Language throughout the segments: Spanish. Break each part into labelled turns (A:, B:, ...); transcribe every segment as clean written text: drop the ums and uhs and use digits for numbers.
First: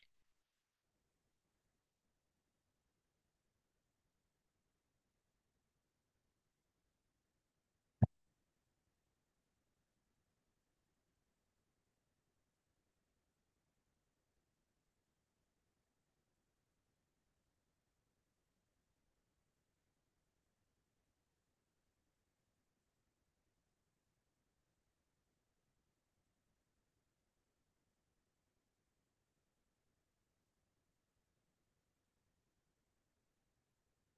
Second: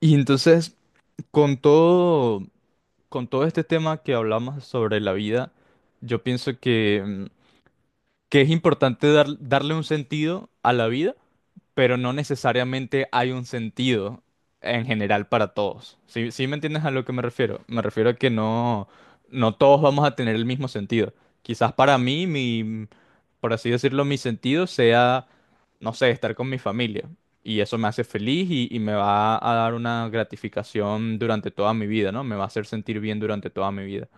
A: Y entonces, con todo, con todo este tema que hablamos sobre la vida, yo pienso que es importante darle un sentido a la vida pero no necesariamente hay un sentido en general para todos. ¿Sí, sí me entiendes a lo que me refiero? Me refiero a que no, no todos vamos a tener el mismo sentido. Quizás para mí, mi, por así decirlo, mi sentido sea, no sé, estar con mi familia. Y eso me hace feliz y me va a dar una gratificación durante toda mi vida, ¿no? Me va a hacer sentir bien durante toda mi vida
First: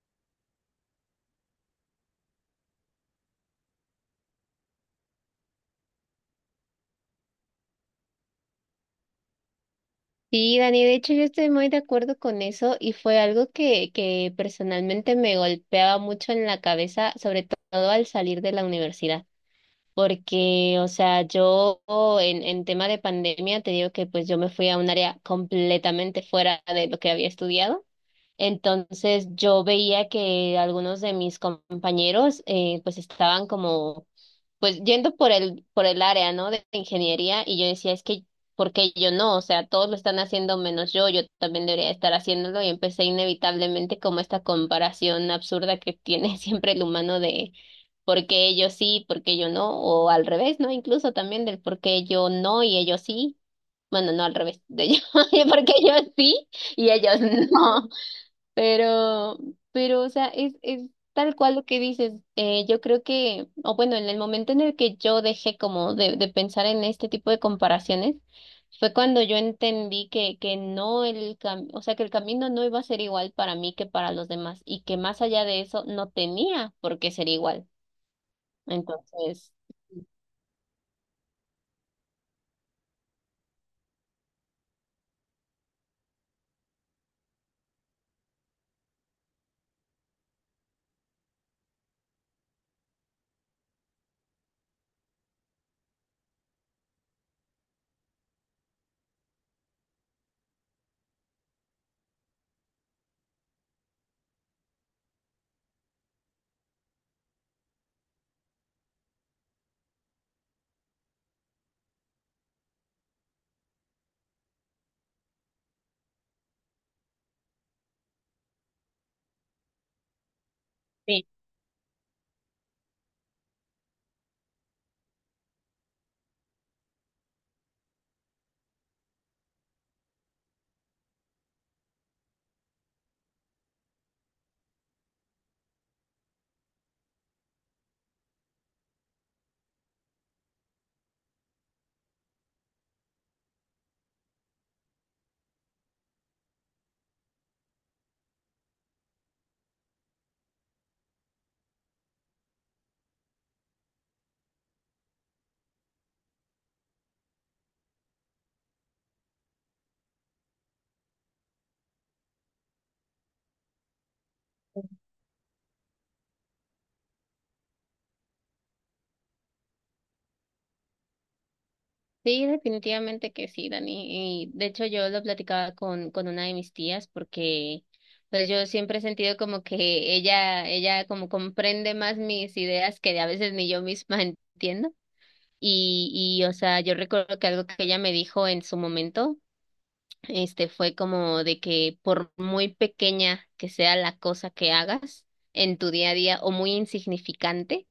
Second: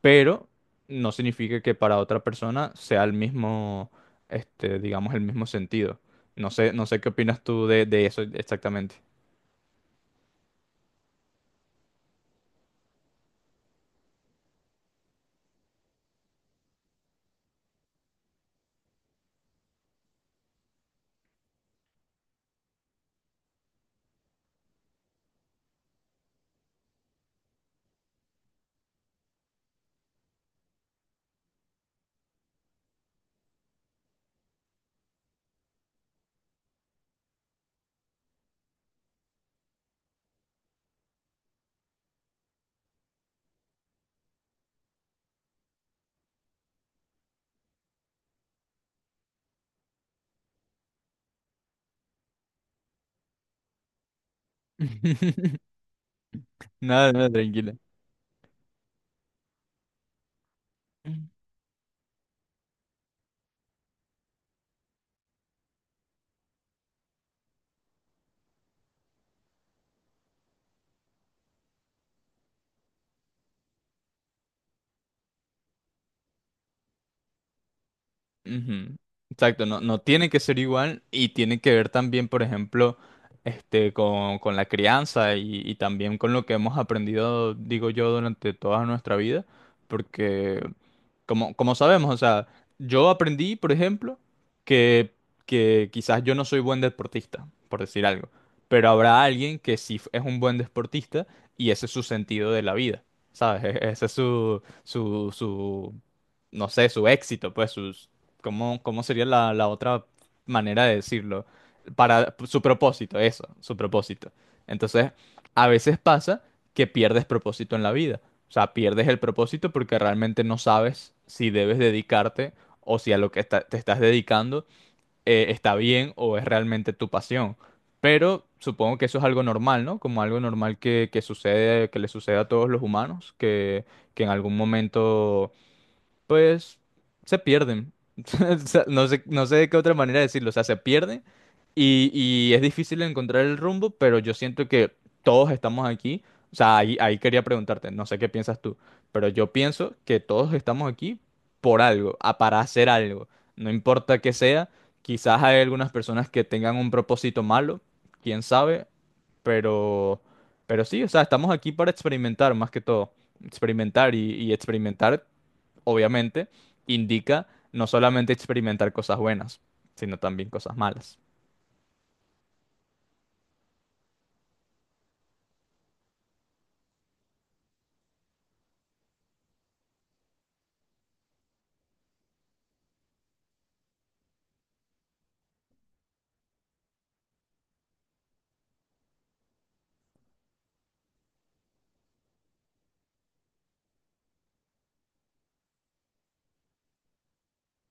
A: pero no significa que para otra persona sea el mismo, digamos, el mismo sentido. No sé, no sé qué opinas tú de eso exactamente.
B: Sí, Dani, de hecho yo estoy muy de acuerdo con eso y fue algo que personalmente me golpeaba mucho en la cabeza, sobre todo al salir de la universidad, porque, o sea, yo en tema de pandemia te digo que pues yo me fui a un área completamente fuera de lo que había estudiado. Entonces yo veía que algunos de mis compañeros pues estaban como pues yendo por el área, ¿no? De ingeniería. Y yo decía, ¿por qué yo no? O sea, todos lo están haciendo menos yo, yo también debería estar haciéndolo, y empecé inevitablemente como esta comparación absurda que tiene siempre el humano de por qué ellos sí, por qué yo no, o al revés, ¿no? Incluso también del por qué yo no y ellos sí. Bueno, no al revés, de yo, por qué yo sí y
A: Nada,
B: ellos
A: nada, tranquila.
B: no. Pero, pero, o sea, es tal cual lo que dices. Yo creo que, o bueno, en el momento en el que yo dejé como de pensar en este tipo de comparaciones, fue cuando yo entendí que no el cam- o sea, que el camino no iba a ser igual para mí que para los demás, y que más allá de eso no tenía por qué ser igual.
A: Ujú.
B: Entonces,
A: Exacto, no, no tiene que ser igual y tiene que ver también, por ejemplo, este, con la crianza y también con lo que hemos aprendido, digo yo, durante toda nuestra vida, porque como sabemos, o sea, yo aprendí, por ejemplo, que, que quizás yo no soy buen deportista, por decir algo, pero habrá alguien que sí es un buen deportista y ese es su sentido de la vida, ¿sabes? E- Ese es su, no sé, su éxito, pues, sus, ¿cómo sería la otra manera de decirlo? Para su propósito, eso, su propósito. Entonces, a veces pasa que pierdes propósito en la vida. O sea, pierdes el propósito porque realmente no sabes
B: sí.
A: si debes dedicarte o si a lo que te estás dedicando está bien o es realmente tu pasión. Pero supongo que eso es algo normal, ¿no? Como algo normal que sucede, que le sucede a todos los humanos, que en algún momento pues se pierden. O sea, no sé, no sé de qué otra manera decirlo, o sea, se pierden y es difícil encontrar el rumbo, pero yo siento que todos estamos aquí. O sea, ahí quería preguntarte, no sé qué piensas tú, pero yo pienso que todos estamos aquí por algo, para hacer algo, no importa qué sea, quizás hay algunas personas que tengan un propósito malo, quién sabe, pero, pero sí, o sea, estamos aquí para experimentar más que todo, experimentar y experimentar obviamente, indica no solamente experimentar cosas buenas, sino también cosas malas.
B: Sí, definitivamente que sí, Dani. Y de hecho yo lo platicaba con una de mis tías, porque pues yo siempre he sentido como que ella como comprende más mis ideas que a veces ni yo misma entiendo. Y o sea, yo recuerdo que algo que ella me dijo en su momento, fue como de que por muy pequeña que sea la cosa que hagas en tu día a día o muy insignificante,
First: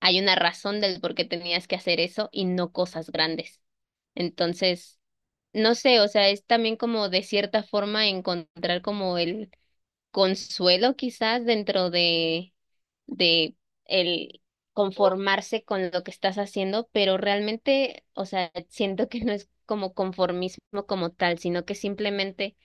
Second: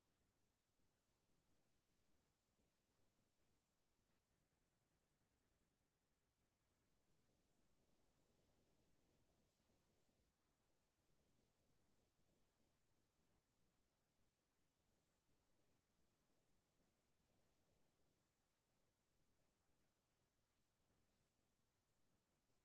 B: hay una razón del por qué tenías que hacer eso y no cosas grandes. Entonces, no sé, o sea, es también como de cierta forma encontrar como el consuelo quizás dentro de el conformarse con lo que estás haciendo, pero realmente, o sea, siento que no es como conformismo como tal, sino que simplemente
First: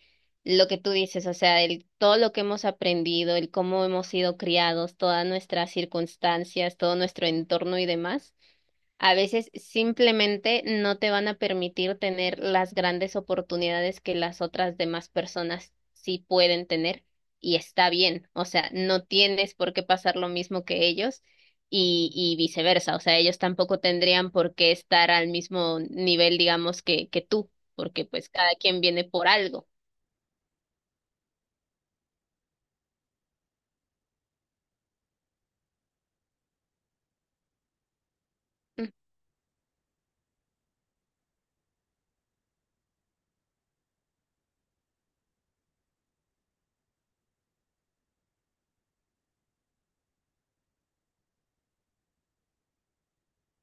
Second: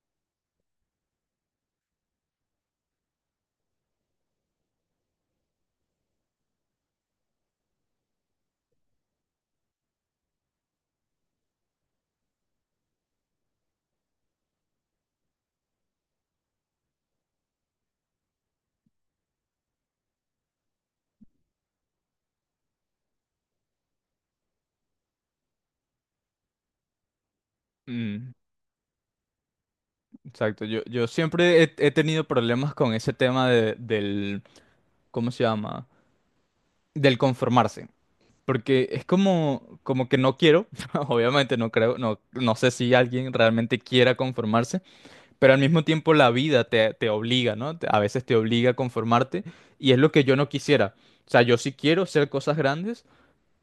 B: lo que tú dices, o sea, el, todo lo que hemos aprendido, el cómo hemos sido criados, todas nuestras circunstancias, todo nuestro entorno y demás a veces simplemente no te van a permitir tener las grandes oportunidades que las otras demás personas sí pueden tener. Y está bien, o sea, no tienes por qué pasar lo mismo que ellos y viceversa, o sea, ellos tampoco tendrían por qué estar al mismo nivel, digamos, que tú, porque pues
A: Mm,
B: cada quien viene por algo.
A: exacto, yo siempre he tenido problemas con ese tema del, ¿cómo se llama? Del conformarse. Porque
B: Mm.
A: es como, como que no quiero, obviamente no creo, no, no sé si alguien realmente quiera conformarse, pero al mismo tiempo la vida te obliga, ¿no? Te- A veces te obliga a conformarte y es lo que yo no quisiera. O sea, yo sí quiero hacer cosas grandes,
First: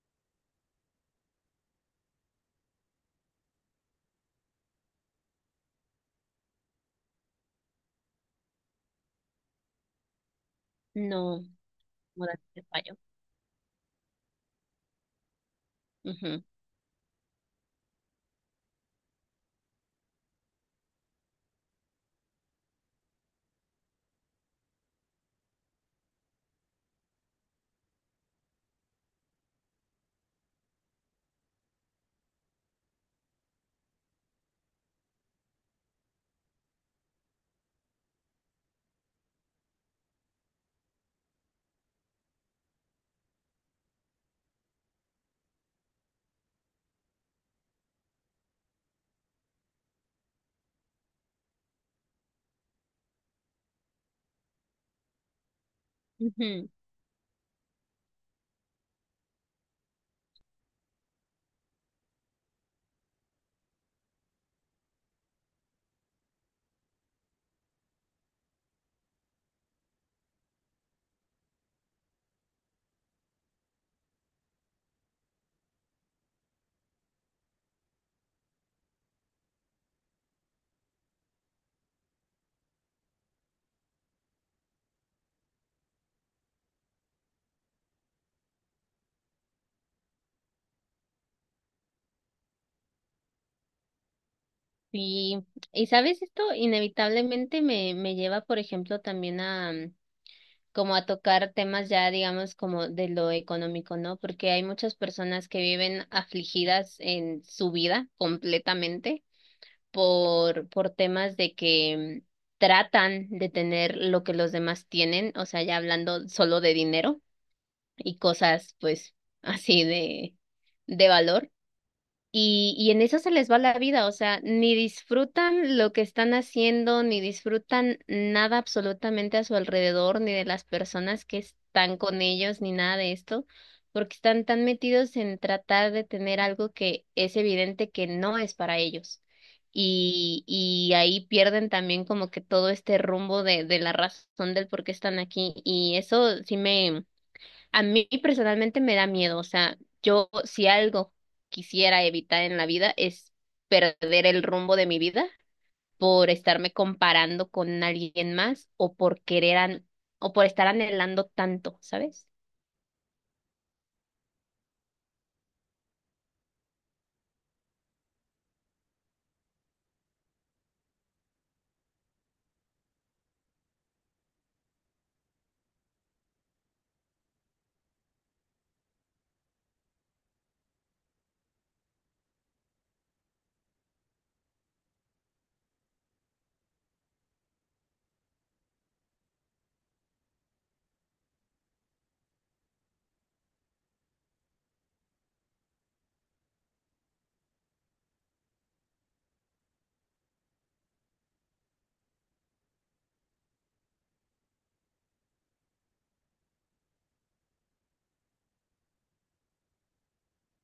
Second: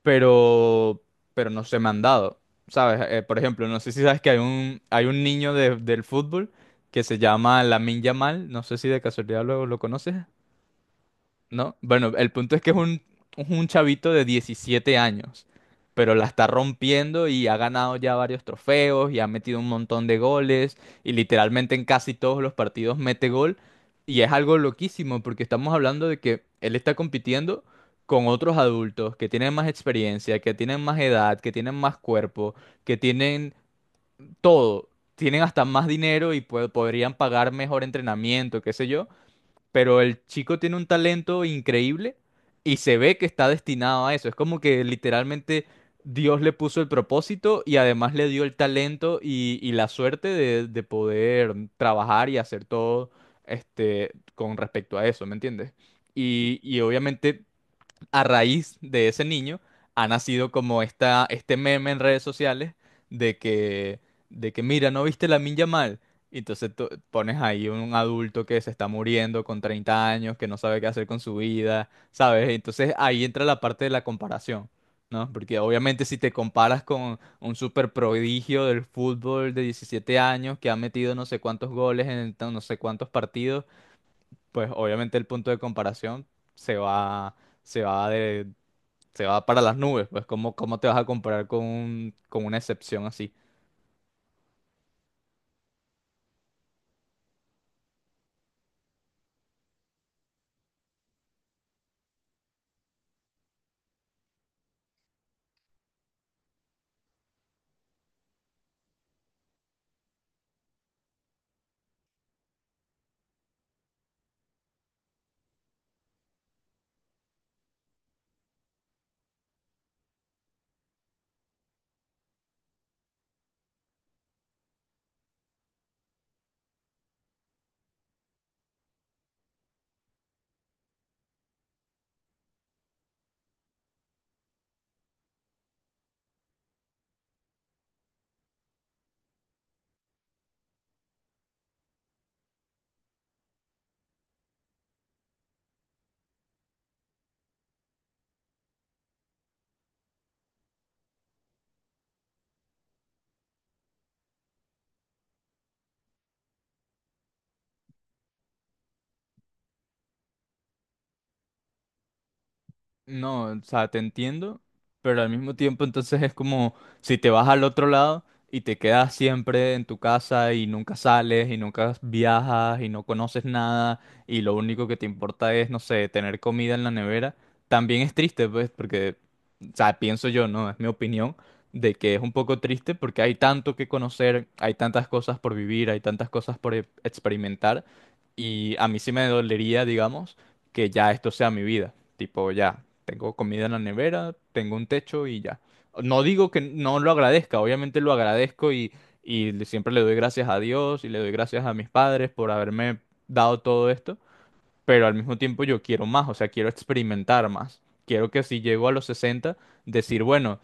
A: pero, pero no se me han dado, ¿sabes? Por ejemplo, no sé si sabes que hay un niño del fútbol que se llama Lamine Yamal, no sé si de casualidad lo conoces.
B: No,
A: ¿No? Bueno,
B: no
A: el punto es
B: te
A: que
B: fallo.
A: es un chavito de 17 años, pero la
B: Ujú,
A: está rompiendo y ha ganado ya varios trofeos y ha metido un montón de goles y literalmente en casi todos los partidos mete gol y es algo loquísimo porque estamos hablando de que él está compitiendo con otros adultos que tienen más experiencia, que tienen más edad, que tienen más cuerpo, que tienen todo. Tienen hasta más dinero y podrían pagar mejor entrenamiento, qué sé yo, pero el chico tiene un talento increíble y se ve que está destinado a eso. Es como que literalmente Dios le puso el propósito y además le dio el talento y la suerte de poder trabajar y hacer todo este, con respecto a eso, ¿me entiendes?
B: ujú.
A: Y obviamente a raíz de ese niño ha nacido como este meme en redes sociales de que, mira, ¿no viste la Minja mal? Y entonces tú pones ahí un adulto que se está muriendo con 30 años, que no sabe qué hacer con su vida, ¿sabes? Entonces ahí entra la parte de la comparación, ¿no? Porque obviamente si te comparas con un super prodigio del fútbol de 17 años que ha metido no sé cuántos goles en tan- no sé cuántos partidos, pues obviamente el punto de comparación se va, se va de- se va para las nubes, pues ¿cómo, cómo te vas a comparar con, con una excepción así?
B: Sí, y sabes, esto inevitablemente me lleva, por ejemplo, también a... como a tocar temas ya, digamos, como de lo económico, ¿no? Porque hay muchas personas que viven afligidas en su vida completamente por temas de que mm, tratan de tener lo que los demás tienen, o sea, ya hablando solo de dinero y cosas, pues, así de valor y en eso se les va la vida, o sea, ni disfrutan lo que están haciendo, ni disfrutan nada absolutamente a su alrededor, ni de las personas que están con ellos, ni nada de esto, porque están tan metidos en tratar de tener algo que es evidente que no es para ellos. Y ahí pierden también como que todo este rumbo de la razón del por qué están aquí. Y eso sí me a mí personalmente me da miedo, o sea, yo si algo quisiera evitar en la vida es perder el rumbo de mi vida por estarme comparando con alguien más o o por estar anhelando tanto, ¿sabes?
A: No, o sea, te entiendo, pero al mismo tiempo entonces es como si te vas al otro lado y te quedas siempre en tu casa y nunca sales y nunca viajas y no conoces nada y lo único que te importa es, no sé, tener comida en la nevera, también es triste, pues, porque, o sea, pienso yo, ¿no? Es mi opinión de que es un poco triste porque hay tanto que conocer, hay tantas cosas por vivir, hay tantas cosas por experimentar y a mí sí me dolería, digamos que ya esto sea mi vida. Tipo, ya, tengo comida en la nevera, tengo un techo y ya. No digo que no lo agradezca, obviamente lo agradezco y siempre le doy gracias a Dios y le doy gracias a mis padres por haberme dado todo esto, pero al mismo tiempo yo quiero más, o sea, quiero experimentar más. Quiero que si llego a los 60, decir, bueno,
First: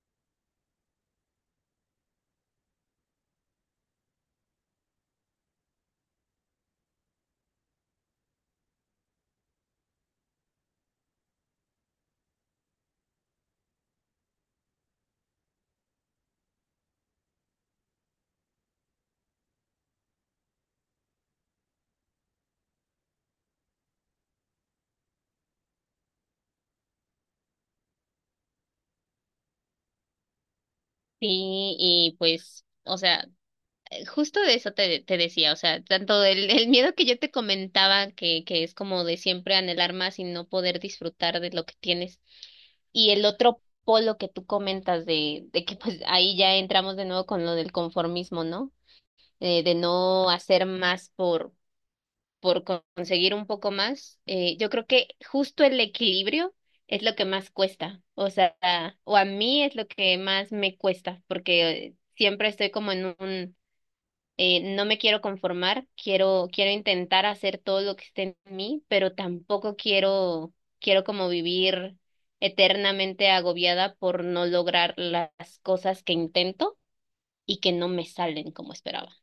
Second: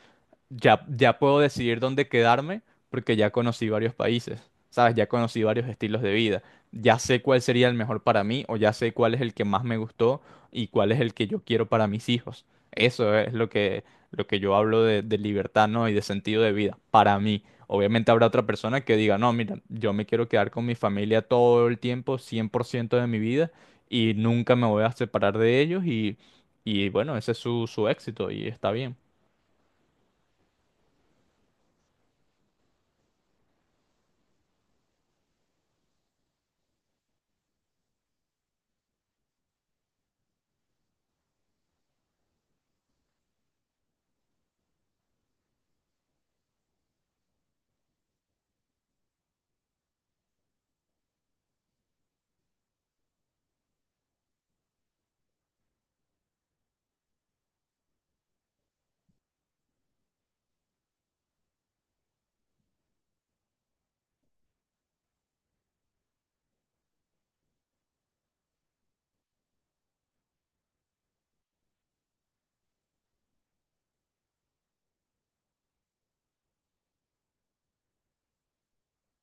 A: ya, ya puedo decidir dónde quedarme porque ya conocí varios países, ¿sabes? Ya conocí varios estilos de vida. Ya sé cuál sería el mejor para mí o ya sé cuál es el que más me gustó y cuál es el que yo quiero para mis hijos. Eso es lo que yo hablo de libertad, ¿no? Y de sentido de vida para mí. Obviamente habrá otra persona que diga, no, mira, yo me quiero quedar con mi familia todo el tiempo, 100% de mi vida y nunca me voy a separar de ellos y bueno, ese es su, su éxito y está bien.
B: Sí, y pues, o sea, justo de eso te, te decía, o sea, tanto el miedo que yo te comentaba, que es como de siempre anhelar más y no poder disfrutar de lo que tienes, y el otro polo que tú comentas de que pues ahí ya entramos de nuevo con lo del conformismo, ¿no? De no hacer más por, conseguir un poco más. Yo creo que justo el equilibrio es lo que más cuesta, o sea, o a mí es lo que más me cuesta, porque siempre estoy como en un no me quiero conformar, quiero, quiero intentar hacer todo lo que esté en mí, pero tampoco quiero, quiero como vivir eternamente agobiada por no lograr las cosas que intento y que no me salen como esperaba.